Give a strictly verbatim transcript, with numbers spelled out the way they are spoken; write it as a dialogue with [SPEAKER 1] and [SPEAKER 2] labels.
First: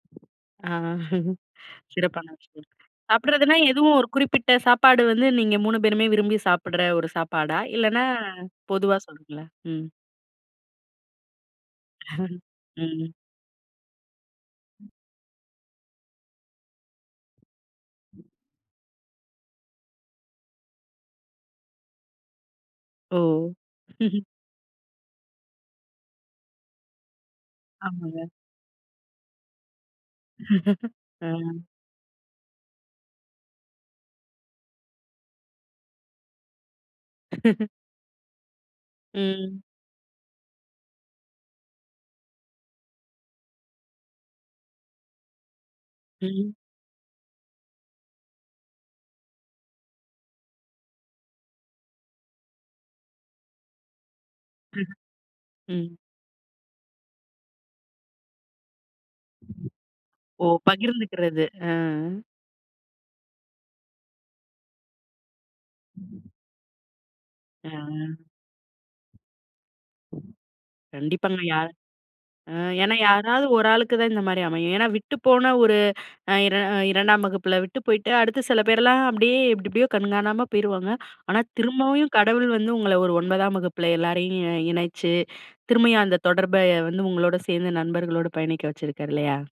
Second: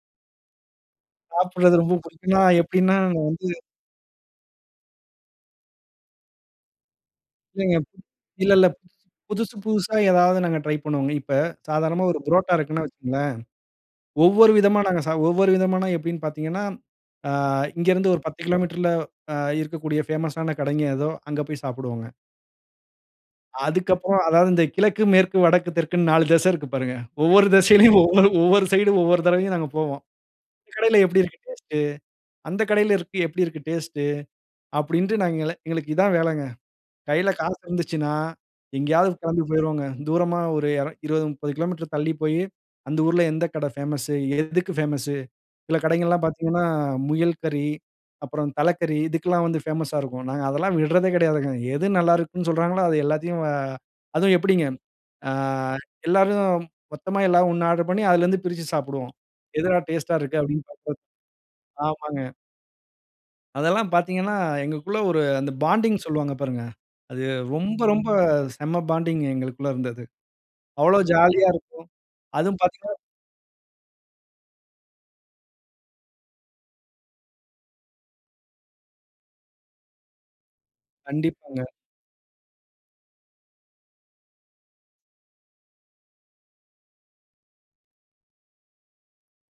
[SPEAKER 1] ஆ
[SPEAKER 2] சாப்பிடுறது ரொம்ப
[SPEAKER 1] சிறப்பான
[SPEAKER 2] புடிக்கும்னா
[SPEAKER 1] விஷயம்.
[SPEAKER 2] எப்டின்னா வந்து
[SPEAKER 1] சாப்பிடுறதுனா எதுவும் ஒரு குறிப்பிட்ட சாப்பாடு வந்து நீங்க மூணு பேருமே விரும்பி சாப்பிடுற ஒரு சாப்பாடா?
[SPEAKER 2] இல்லைங்க.
[SPEAKER 1] இல்லன்னா,
[SPEAKER 2] இல்ல, இல்ல.
[SPEAKER 1] பொதுவா சொல்லுங்களேன்
[SPEAKER 2] புதுசு
[SPEAKER 1] ம்.
[SPEAKER 2] புதுசா ஏதாவது நாங்க ட்ரை பண்ணுவோங்க. இப்ப, சாதாரணமா ஒரு புரோட்டா இருக்குன்னே
[SPEAKER 1] ம்.
[SPEAKER 2] வச்சிக்கங்களேன், ஒவ்வொரு விதமா நாங்க சா ஒவ்வொரு விதமான எப்டின்னு பாத்தீங்கன்னா, அ இங்க இருந்து ஒரு பத்து கிலோமீட்டர்ல அ இருக்கக்கூடிய பேமஸ்ஸான கடைங்க எதோ, அங்க போய் சாப்பிடுவோங்க.
[SPEAKER 1] ஓ!
[SPEAKER 2] அதுக்கப்புறம் அதாவது இந்த கிழக்கு, மேற்கு, வடக்கு, தெற்குன்னு நாலு திசை இருக்கு பாருங்க. ஒவ்வொரு திசையிலையும்
[SPEAKER 1] ஆமாங்க.
[SPEAKER 2] ஒவ்வொரு ஒவ்வொரு சைடும், ஒவ்வொரு தடவயும் நாங்க போவோம். "இந்தக் கடையில எப்டி இருக்கு
[SPEAKER 1] அ,
[SPEAKER 2] டேஸ்ட்டு? அந்த கடையில இருக்கு எப்டி இருக்கு டேஸ்ட்டு?" அப்டின்ட்டு நாங்க எல்லாம் எங்களுக்கு இதுதான் வேலங்க. கையில காசு இருந்துச்சுன்னா, எங்கேயாவது கிளம்பி
[SPEAKER 1] ம்.
[SPEAKER 2] போயிருவோங்க. தூரமா ஒரு எர இருவது, முப்பது கிலோமீட்டர் தள்ளி போயி, அந்த ஊர்ல எந்த கடை பேமஸூ? எதுக்கு பேமஸூ? சில கடைங்கள்லாம்
[SPEAKER 1] ம்.
[SPEAKER 2] பார்த்தீங்கன்னா, முயல் கறி, அப்புறம் தலைக்கறி இதுக்கெல்லாம் வந்து பேமஸ்ஸா இருக்கும். நாங்க அதெல்லாம் விடுறதே கிடையாதுங்க. எது நல்லா இருக்குன்னு சொல்லுறாங்களோ அது எல்லாத்தையும் அ அதுவும் எப்டிங்க! ஆ
[SPEAKER 1] ம்.
[SPEAKER 2] எல்லாரும் மொத்தமா எல்லாம் ஒண்ணா ஆர்டர் பண்ணி, அதிலருந்து பிரிச்சு சாப்பிடுவோம். "எதுடா டேஸ்ட்டா இருக்கு?"
[SPEAKER 1] ஓ!
[SPEAKER 2] அப்டின்னு [unintelligible]
[SPEAKER 1] பகிர்ந்துக்கிறது ஆ.
[SPEAKER 2] ஆமாங்க. அதெல்லாம் பாத்தீங்கன்னா, எங்கக்குள்ள ஒரு அந்த பாண்டிங் சொல்வாங்க பாருங்க. அது
[SPEAKER 1] அ.
[SPEAKER 2] ரொம்ப, ரொம்ப செம்ம பாண்டிங் எங்களுக்குள்ள இருந்தது. அவ்வளோ
[SPEAKER 1] கண்டிப்பாங்க,
[SPEAKER 2] ஜாலியா
[SPEAKER 1] யார்
[SPEAKER 2] இருக்கும்.
[SPEAKER 1] அ
[SPEAKER 2] அதுவும்
[SPEAKER 1] ஏன்னா,
[SPEAKER 2] பார்த்தீங்கன்னா
[SPEAKER 1] யாராவது ஒரு ஆளுக்கு தான் இந்த மாரி அமையும். ஏன்னா, விட்டு போன ஒரு அ இர இரண்டாம் வகுப்புல விட்டு போய்ட்டு, அடுத்து சில பேர்லாம் அப்டியே, எப்டி எப்டியோ கண்காணாம போயிருவாங்க. ஆனா,
[SPEAKER 2] கண்டிப்பாங்க.
[SPEAKER 1] திரும்பவியும் கடவுள் வந்து உங்கள ஒரு ஒன்பதாம் வகுப்புல எல்லாரையும் இ இணைச்சு, திரும்பயும் அந்த தொடர்ப எ வந்து உங்களோட சேர்ந்து நண்பர்களோடு பயணிக்க வச்சுருக்காரு, இல்லையா?